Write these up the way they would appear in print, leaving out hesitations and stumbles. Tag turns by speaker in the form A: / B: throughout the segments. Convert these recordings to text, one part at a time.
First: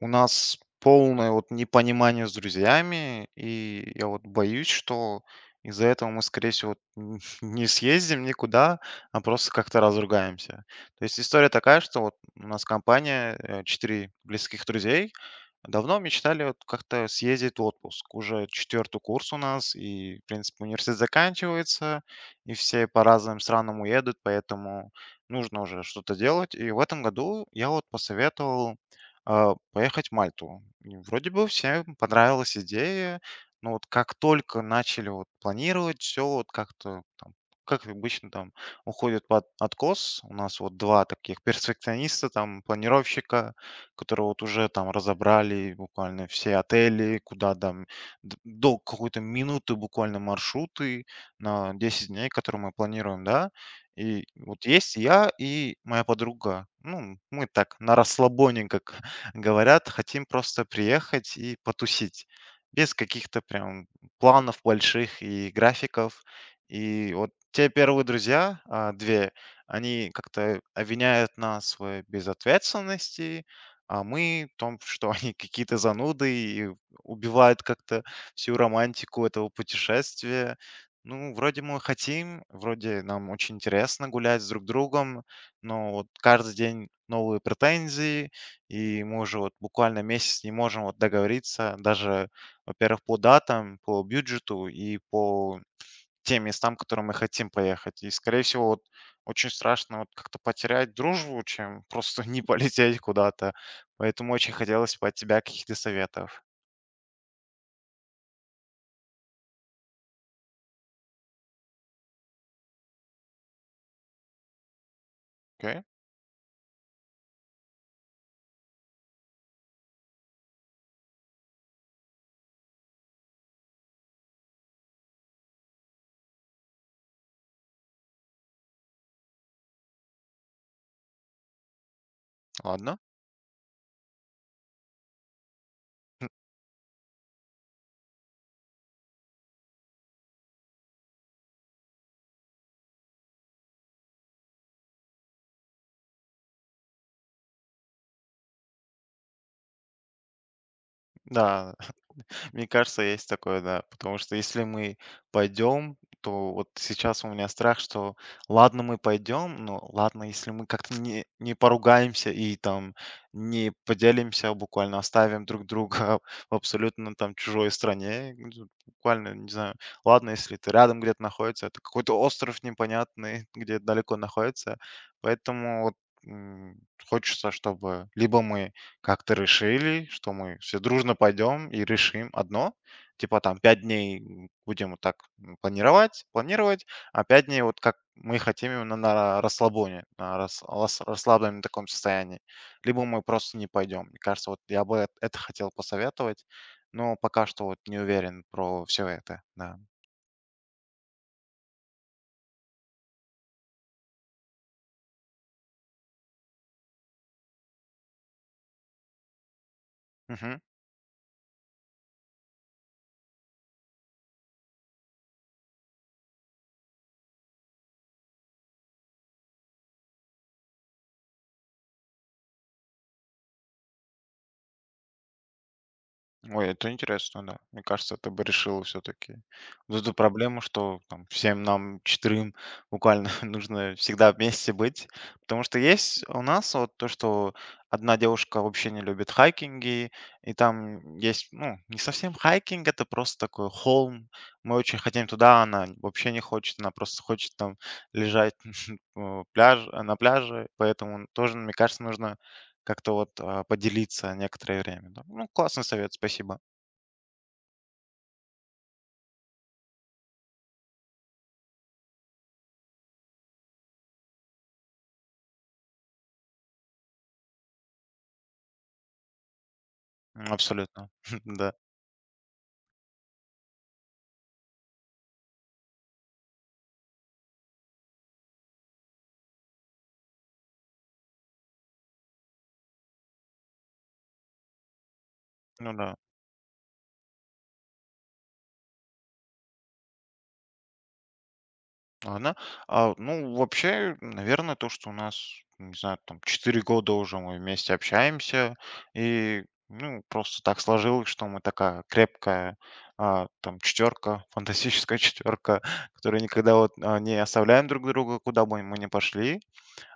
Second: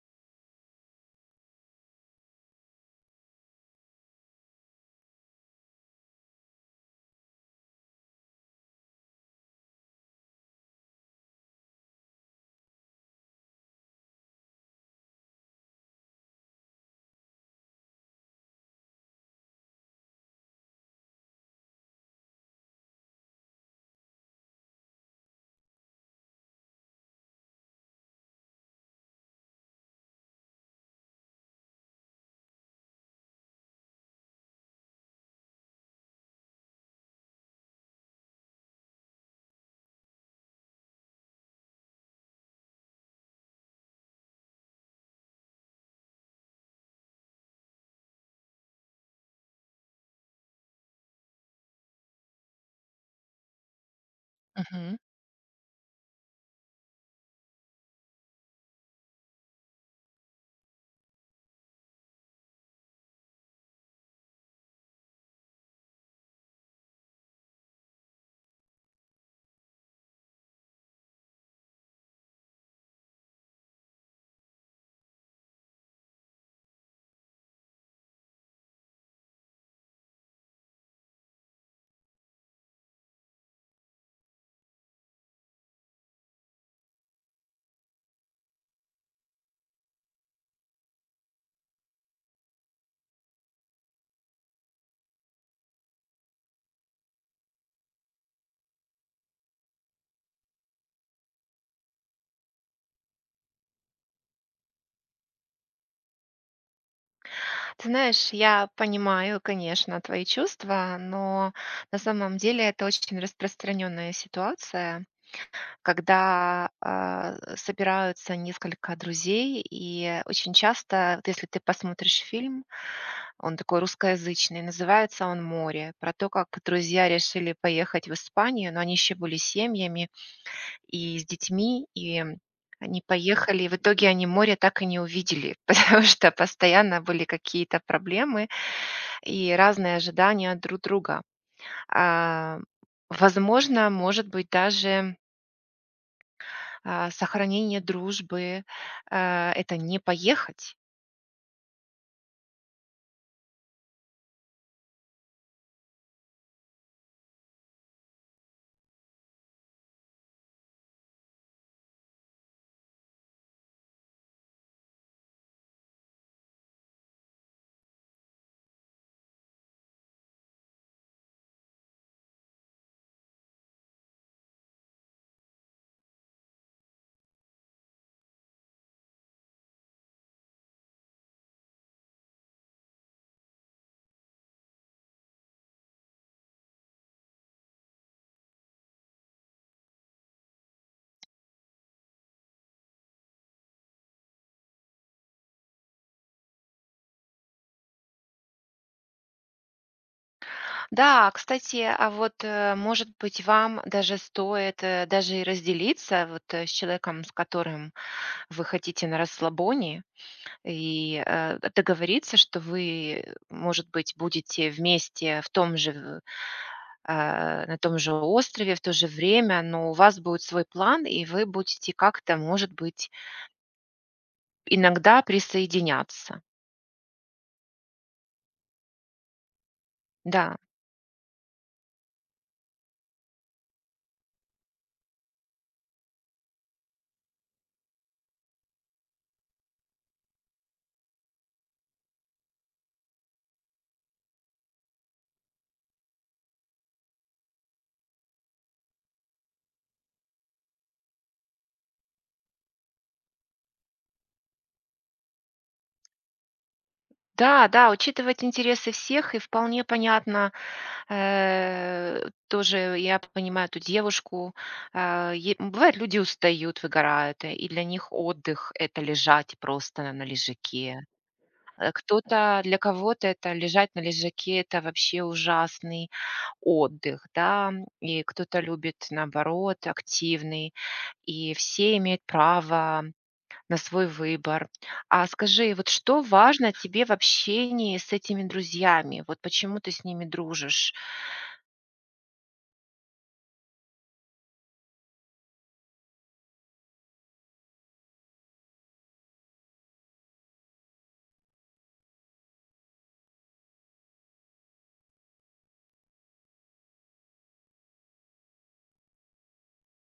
A: У нас полное вот непонимание с друзьями, и я вот боюсь, что из-за этого мы, скорее всего, не съездим никуда, а просто как-то разругаемся. То есть история такая, что вот у нас компания, 4 близких друзей, давно мечтали вот как-то съездить в отпуск. Уже 4-й курс у нас, и, в принципе, университет заканчивается, и все по разным странам уедут, поэтому нужно уже что-то делать. И в этом году я вот посоветовал поехать в Мальту. И вроде бы всем понравилась идея, но вот как только начали вот планировать, все вот как-то там как обычно там уходит под откос. У нас вот два таких перфекциониста, там планировщика, которые вот уже там разобрали буквально все отели, куда там до какой-то минуты буквально маршруты на 10 дней, которые мы планируем, да. И вот есть
B: Мгм.
A: я и моя подруга. Ну, мы так на расслабоне, как говорят, хотим просто приехать и потусить. Без каких-то прям планов больших и графиков. И вот те первые друзья, две, они как-то обвиняют нас в безответственности, а мы в том, что они какие-то зануды и убивают как-то всю романтику этого путешествия. Ну, вроде мы хотим, вроде нам очень интересно гулять с друг другом, но вот каждый день новые претензии, и мы уже вот буквально месяц не можем вот договориться даже, во-первых, по датам, по бюджету и по те местам, которые мы хотим поехать. И, скорее всего, вот очень страшно вот как-то потерять дружбу, чем просто не полететь куда-то. Поэтому очень хотелось бы от тебя каких-то советов.
B: Ты знаешь, я понимаю, конечно, твои чувства, но на самом деле это очень распространенная ситуация,
A: Окей,
B: когда собираются несколько друзей, и очень часто, вот если ты посмотришь фильм, он такой русскоязычный, называется он «Море», про то, как друзья решили поехать в Испанию, но они еще были семьями, и с детьми, и
A: ладно.
B: они поехали. В итоге они море так и не увидели, потому
A: М,
B: что постоянно были какие-то проблемы и разные ожидания друг друга. А, возможно, может быть, даже, сохранение дружбы, это не поехать.
A: Да, мне кажется, есть такое, да. Потому что если мы пойдем, то вот сейчас у меня страх, что ладно, мы пойдем, но ладно, если мы как-то не поругаемся и там не поделимся, буквально оставим друг друга в абсолютно там чужой стране, ну, буквально, не знаю, ладно, если ты рядом где-то находится, это какой-то остров непонятный, где далеко находится, поэтому м, хочется, чтобы либо мы как-то решили, что мы все дружно пойдем и решим одно. Типа там 5 дней будем вот так планировать, планировать, а 5 дней вот как мы хотим именно на расслабоне, расслабленном таком состоянии. Либо мы просто не пойдем. Мне кажется, вот я бы это хотел посоветовать, но пока что вот не уверен про все это. Да.
B: Да, кстати, а вот, может быть, вам даже стоит, даже и разделиться вот, с человеком, с которым вы хотите на расслабоне. И договориться, что вы, может быть, будете вместе в том же, на том же острове, в то же время, но у вас будет свой план, и вы будете как-то, может быть, иногда присоединяться.
A: Ой, это интересно, да. Мне кажется, это бы решило все-таки вот эту
B: Да.
A: проблему, что там всем нам 4-м буквально нужно всегда вместе быть. Потому что есть у нас вот то, что одна девушка вообще не любит хайкинги, и там есть, ну, не совсем хайкинг, это просто такой холм. Мы очень хотим туда, она вообще не хочет, она просто хочет там лежать у пляж, на пляже, поэтому тоже, мне кажется, нужно как-то вот поделиться некоторое время. Да. Ну, классный совет, спасибо.
B: Да, да, учитывать интересы всех, и вполне понятно, тоже я понимаю эту девушку. А, е бывает, люди устают, выгорают, и для них отдых — это лежать просто на лежаке.
A: Абсолютно. Да.
B: Кто-то для кого-то это лежать на лежаке — это вообще ужасный отдых, да, и кто-то любит, наоборот, активный, и все имеют право на свой выбор. А скажи, вот
A: Ну да.
B: что важно тебе в общении с этими друзьями? Вот почему ты с ними дружишь?
A: Ладно. Ну, вообще, наверное, то, что у нас, не знаю, там, 4 года уже мы вместе общаемся, и, ну, просто так сложилось, что мы такая крепкая, там, четверка, фантастическая четверка, которая никогда вот не оставляем друг друга, куда бы мы ни пошли.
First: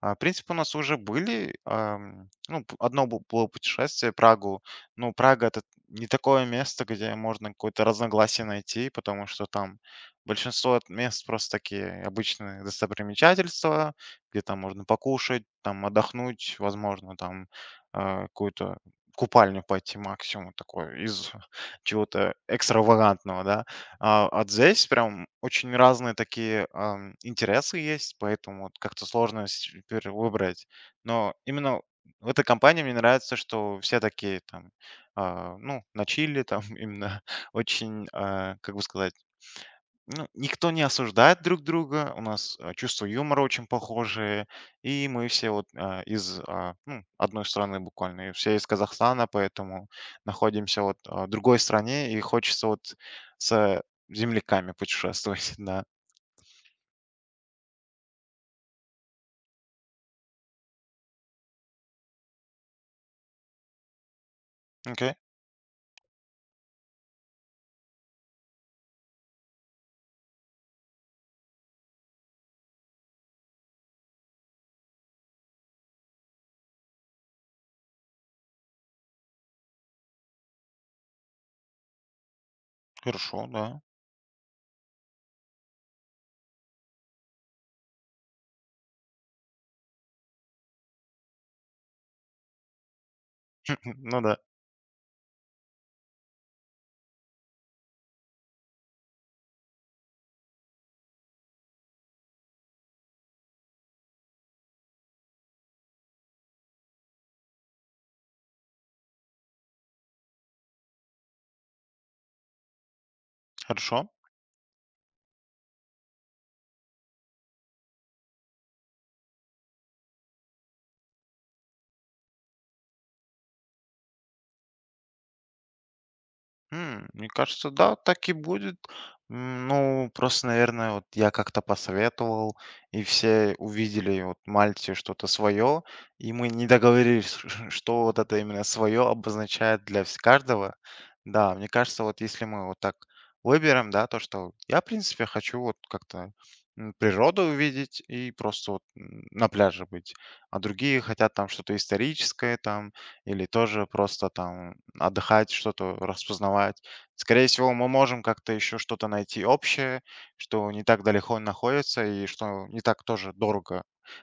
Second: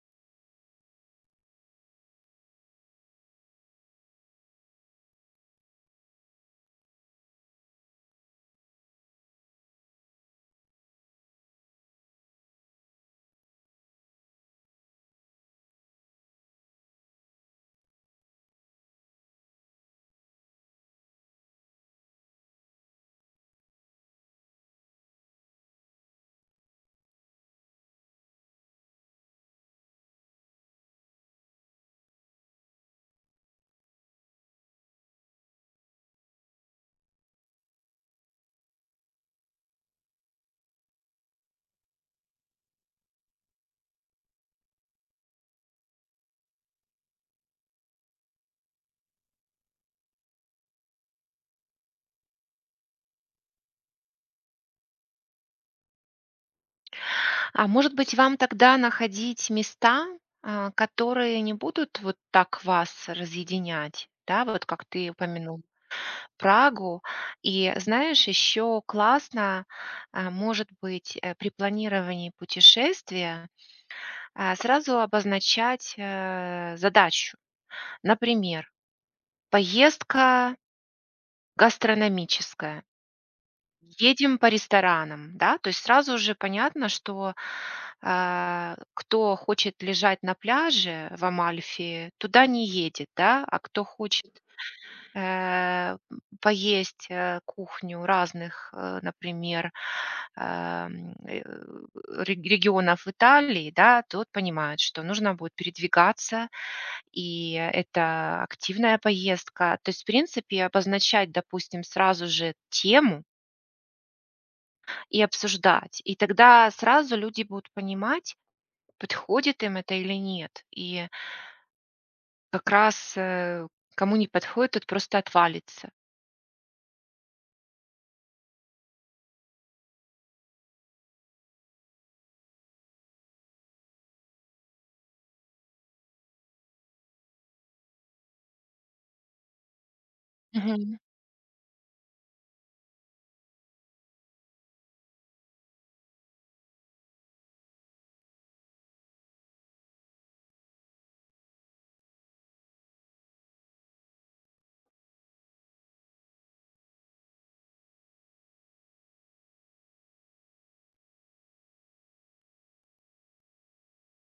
A: В принципе, у нас уже были, ну, одно было путешествие, Прагу. Ну, Прага — это не такое место, где можно какое-то разногласие найти, потому что там большинство от мест просто такие обычные достопримечательства, где там можно покушать, там отдохнуть, возможно, там какую-то купальню пойти максимум такой из чего-то экстравагантного, да. А здесь прям очень разные такие интересы есть, поэтому вот как-то сложно теперь выбрать. Но именно в этой компании мне нравится, что все такие там, ну, на чили там именно очень, как бы сказать, ну, никто не осуждает друг друга, у нас чувство юмора очень похожее, и мы все вот из ну, одной страны буквально, и все из Казахстана, поэтому находимся вот в другой стране, и хочется вот с земляками путешествовать, да.
B: А может быть, вам тогда находить места, которые не будут вот так вас разъединять, да, вот как ты
A: Окей,
B: упомянул? Прагу. И знаешь, еще классно, может быть, при планировании путешествия, сразу обозначать, задачу. Например, поездка гастрономическая.
A: хорошо, да.
B: Едем по ресторанам, да, то есть сразу же понятно, что, кто хочет лежать на пляже в Амальфи, туда не едет, да, а кто
A: Ну
B: хочет
A: да,
B: э, поесть кухню разных, например, ам, э, регионов Италии, да, тот понимает, что нужно будет передвигаться, и это активная поездка. То есть, в принципе, обозначать, допустим, сразу же тему
A: хорошо.
B: и обсуждать. И тогда сразу люди будут понимать, подходит им это или нет. И как раз кому не подходит, тот просто отвалится.
A: Мне кажется, да, так и будет. Ну, просто, наверное, вот я как-то посоветовал, и все увидели вот Мальте что-то свое, и мы не договорились, что вот это именно свое обозначает для каждого. Да, мне кажется, вот если мы вот так выберем, да, то, что я, в принципе, хочу вот как-то природу увидеть и просто вот на пляже быть, а другие хотят там что-то историческое, там, или тоже просто там отдыхать, что-то распознавать. Скорее всего, мы можем как-то еще что-то найти общее, что не так далеко находится и что не так тоже дорого.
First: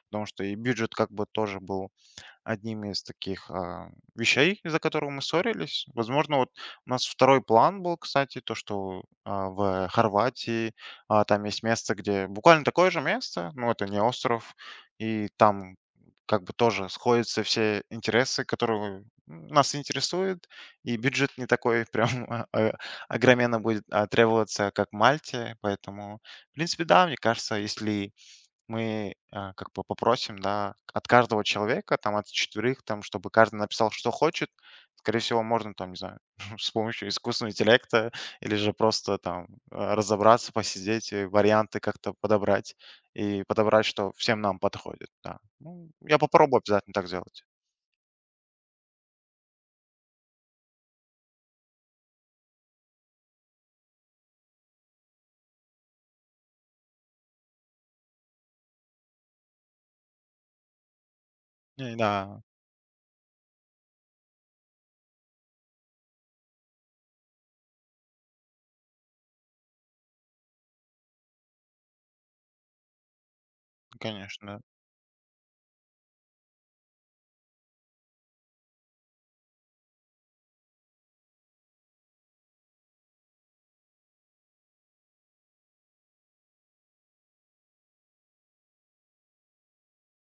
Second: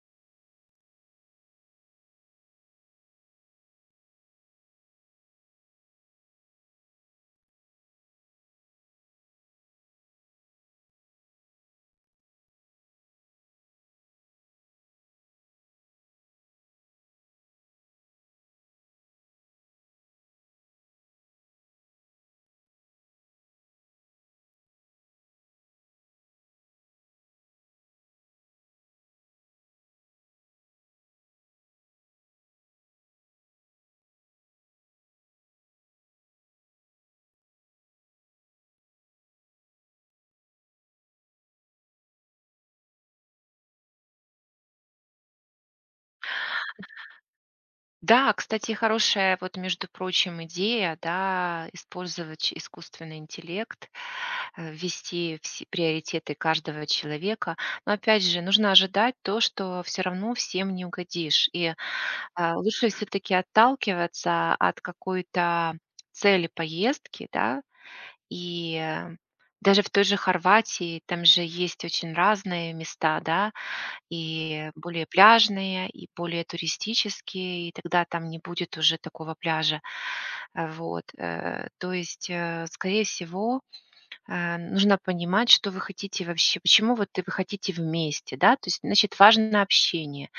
A: Потому что и бюджет как бы тоже был одним из таких вещей, из-за которого мы ссорились. Возможно, вот у нас второй план был, кстати, то, что в Хорватии там есть место, где буквально такое же место, но это не остров, и там как бы тоже сходятся все интересы, которые нас интересуют, и бюджет не такой прям огроменно будет требоваться, как Мальте, поэтому, в принципе, да, мне кажется, если мы, как бы попросим, да, от каждого человека, там, от 4-х, там, чтобы каждый написал, что хочет. Скорее всего, можно, там, не знаю, с помощью искусственного интеллекта или же просто там разобраться, посидеть, и варианты как-то подобрать, что всем нам подходит, да. Ну, я попробую обязательно так сделать.
B: Да, кстати, хорошая вот, между прочим, идея, да, использовать искусственный интеллект, ввести все приоритеты каждого человека. Но опять же, нужно ожидать то, что все равно всем не угодишь. И
A: Не, да,
B: а, лучше все-таки отталкиваться от какой-то цели поездки, да, и даже в той же Хорватии, там же есть очень разные места, да,
A: конечно.
B: и более пляжные, и более туристические, и тогда там не будет уже такого пляжа. То есть, скорее всего, нужно понимать, что вы хотите вообще, почему вот вы хотите вместе, да, то есть, значит, важно общение.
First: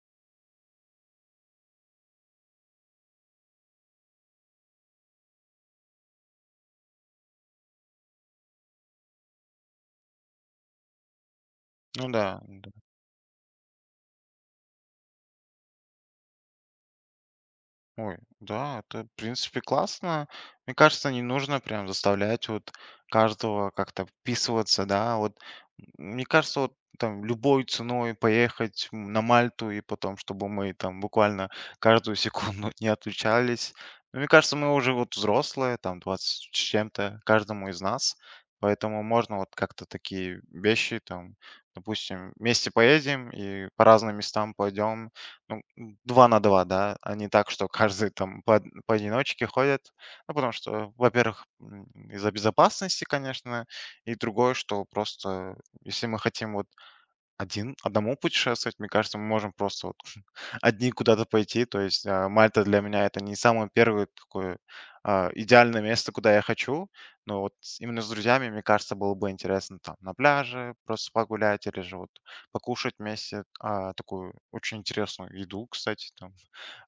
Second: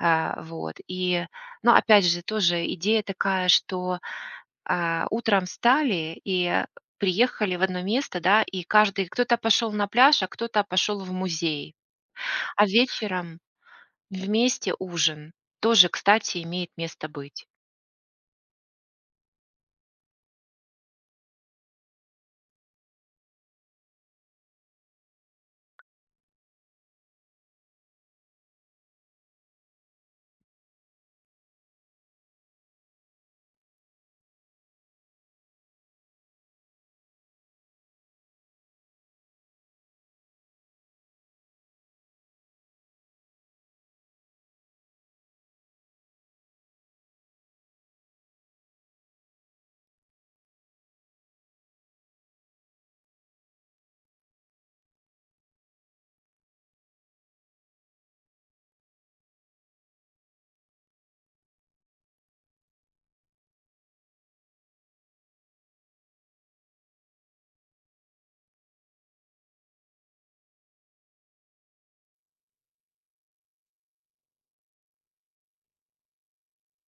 B: А вот, и, ну, опять же, тоже идея такая, что, утром встали и приехали в одно место, да, и каждый кто-то пошел на пляж, а кто-то пошел в музей,
A: Ну да.
B: а вечером вместе ужин тоже, кстати, имеет место быть.
A: Ой, да, это, в принципе, классно. Мне кажется, не нужно прям заставлять вот каждого как-то вписываться, да. Вот, мне кажется, вот там любой ценой поехать на Мальту и потом, чтобы мы там буквально каждую секунду не отлучались. Но мне кажется, мы уже вот взрослые, там 20 с чем-то каждому из нас, поэтому можно вот как-то такие вещи там, допустим, вместе поедем и по разным местам пойдем, ну, на 2, да, а не так, что каждый там по поодиночке ходит. Ну, потому что, во-первых, из-за безопасности, конечно, и другое, что просто если мы хотим вот один одному путешествовать, мне кажется, мы можем просто вот одни куда-то пойти. То есть, Мальта для меня это не самое первое такое, идеальное место, куда я хочу. Но вот с именно с друзьями, мне кажется, было бы интересно там на пляже просто погулять или же вот покушать вместе, такую очень интересную еду, кстати, там.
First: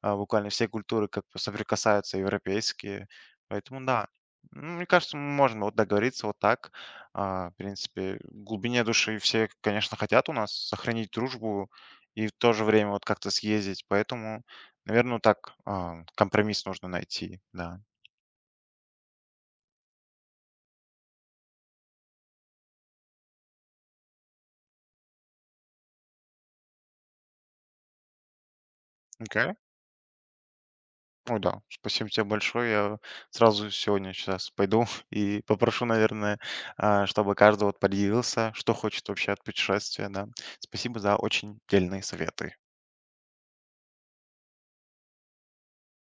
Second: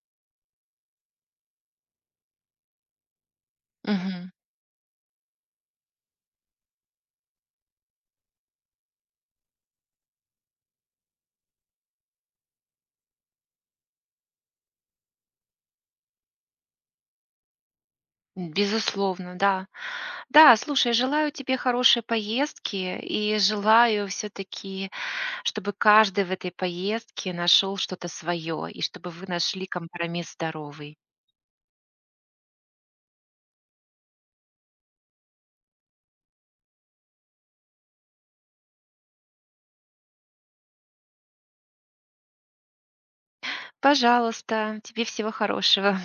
A: Буквально все культуры как бы соприкасаются, европейские. Поэтому да,
B: Мгм.
A: мне кажется, мы можем вот договориться вот так. В принципе, в глубине души все, конечно, хотят у нас сохранить дружбу и в то же время вот как-то съездить. Поэтому, наверное, так компромисс нужно найти, да.
B: Безусловно, да. Да, слушай, желаю тебе хорошей поездки и желаю все-таки, чтобы каждый в этой поездке нашел что-то свое и чтобы вы
A: Окей.
B: нашли компромисс здоровый.
A: Ой, да. Спасибо тебе большое. Я сразу сегодня сейчас пойду и попрошу, наверное, чтобы каждый вот поделился, что хочет вообще от путешествия, да. Спасибо за очень дельные советы.
B: Пожалуйста, тебе всего хорошего.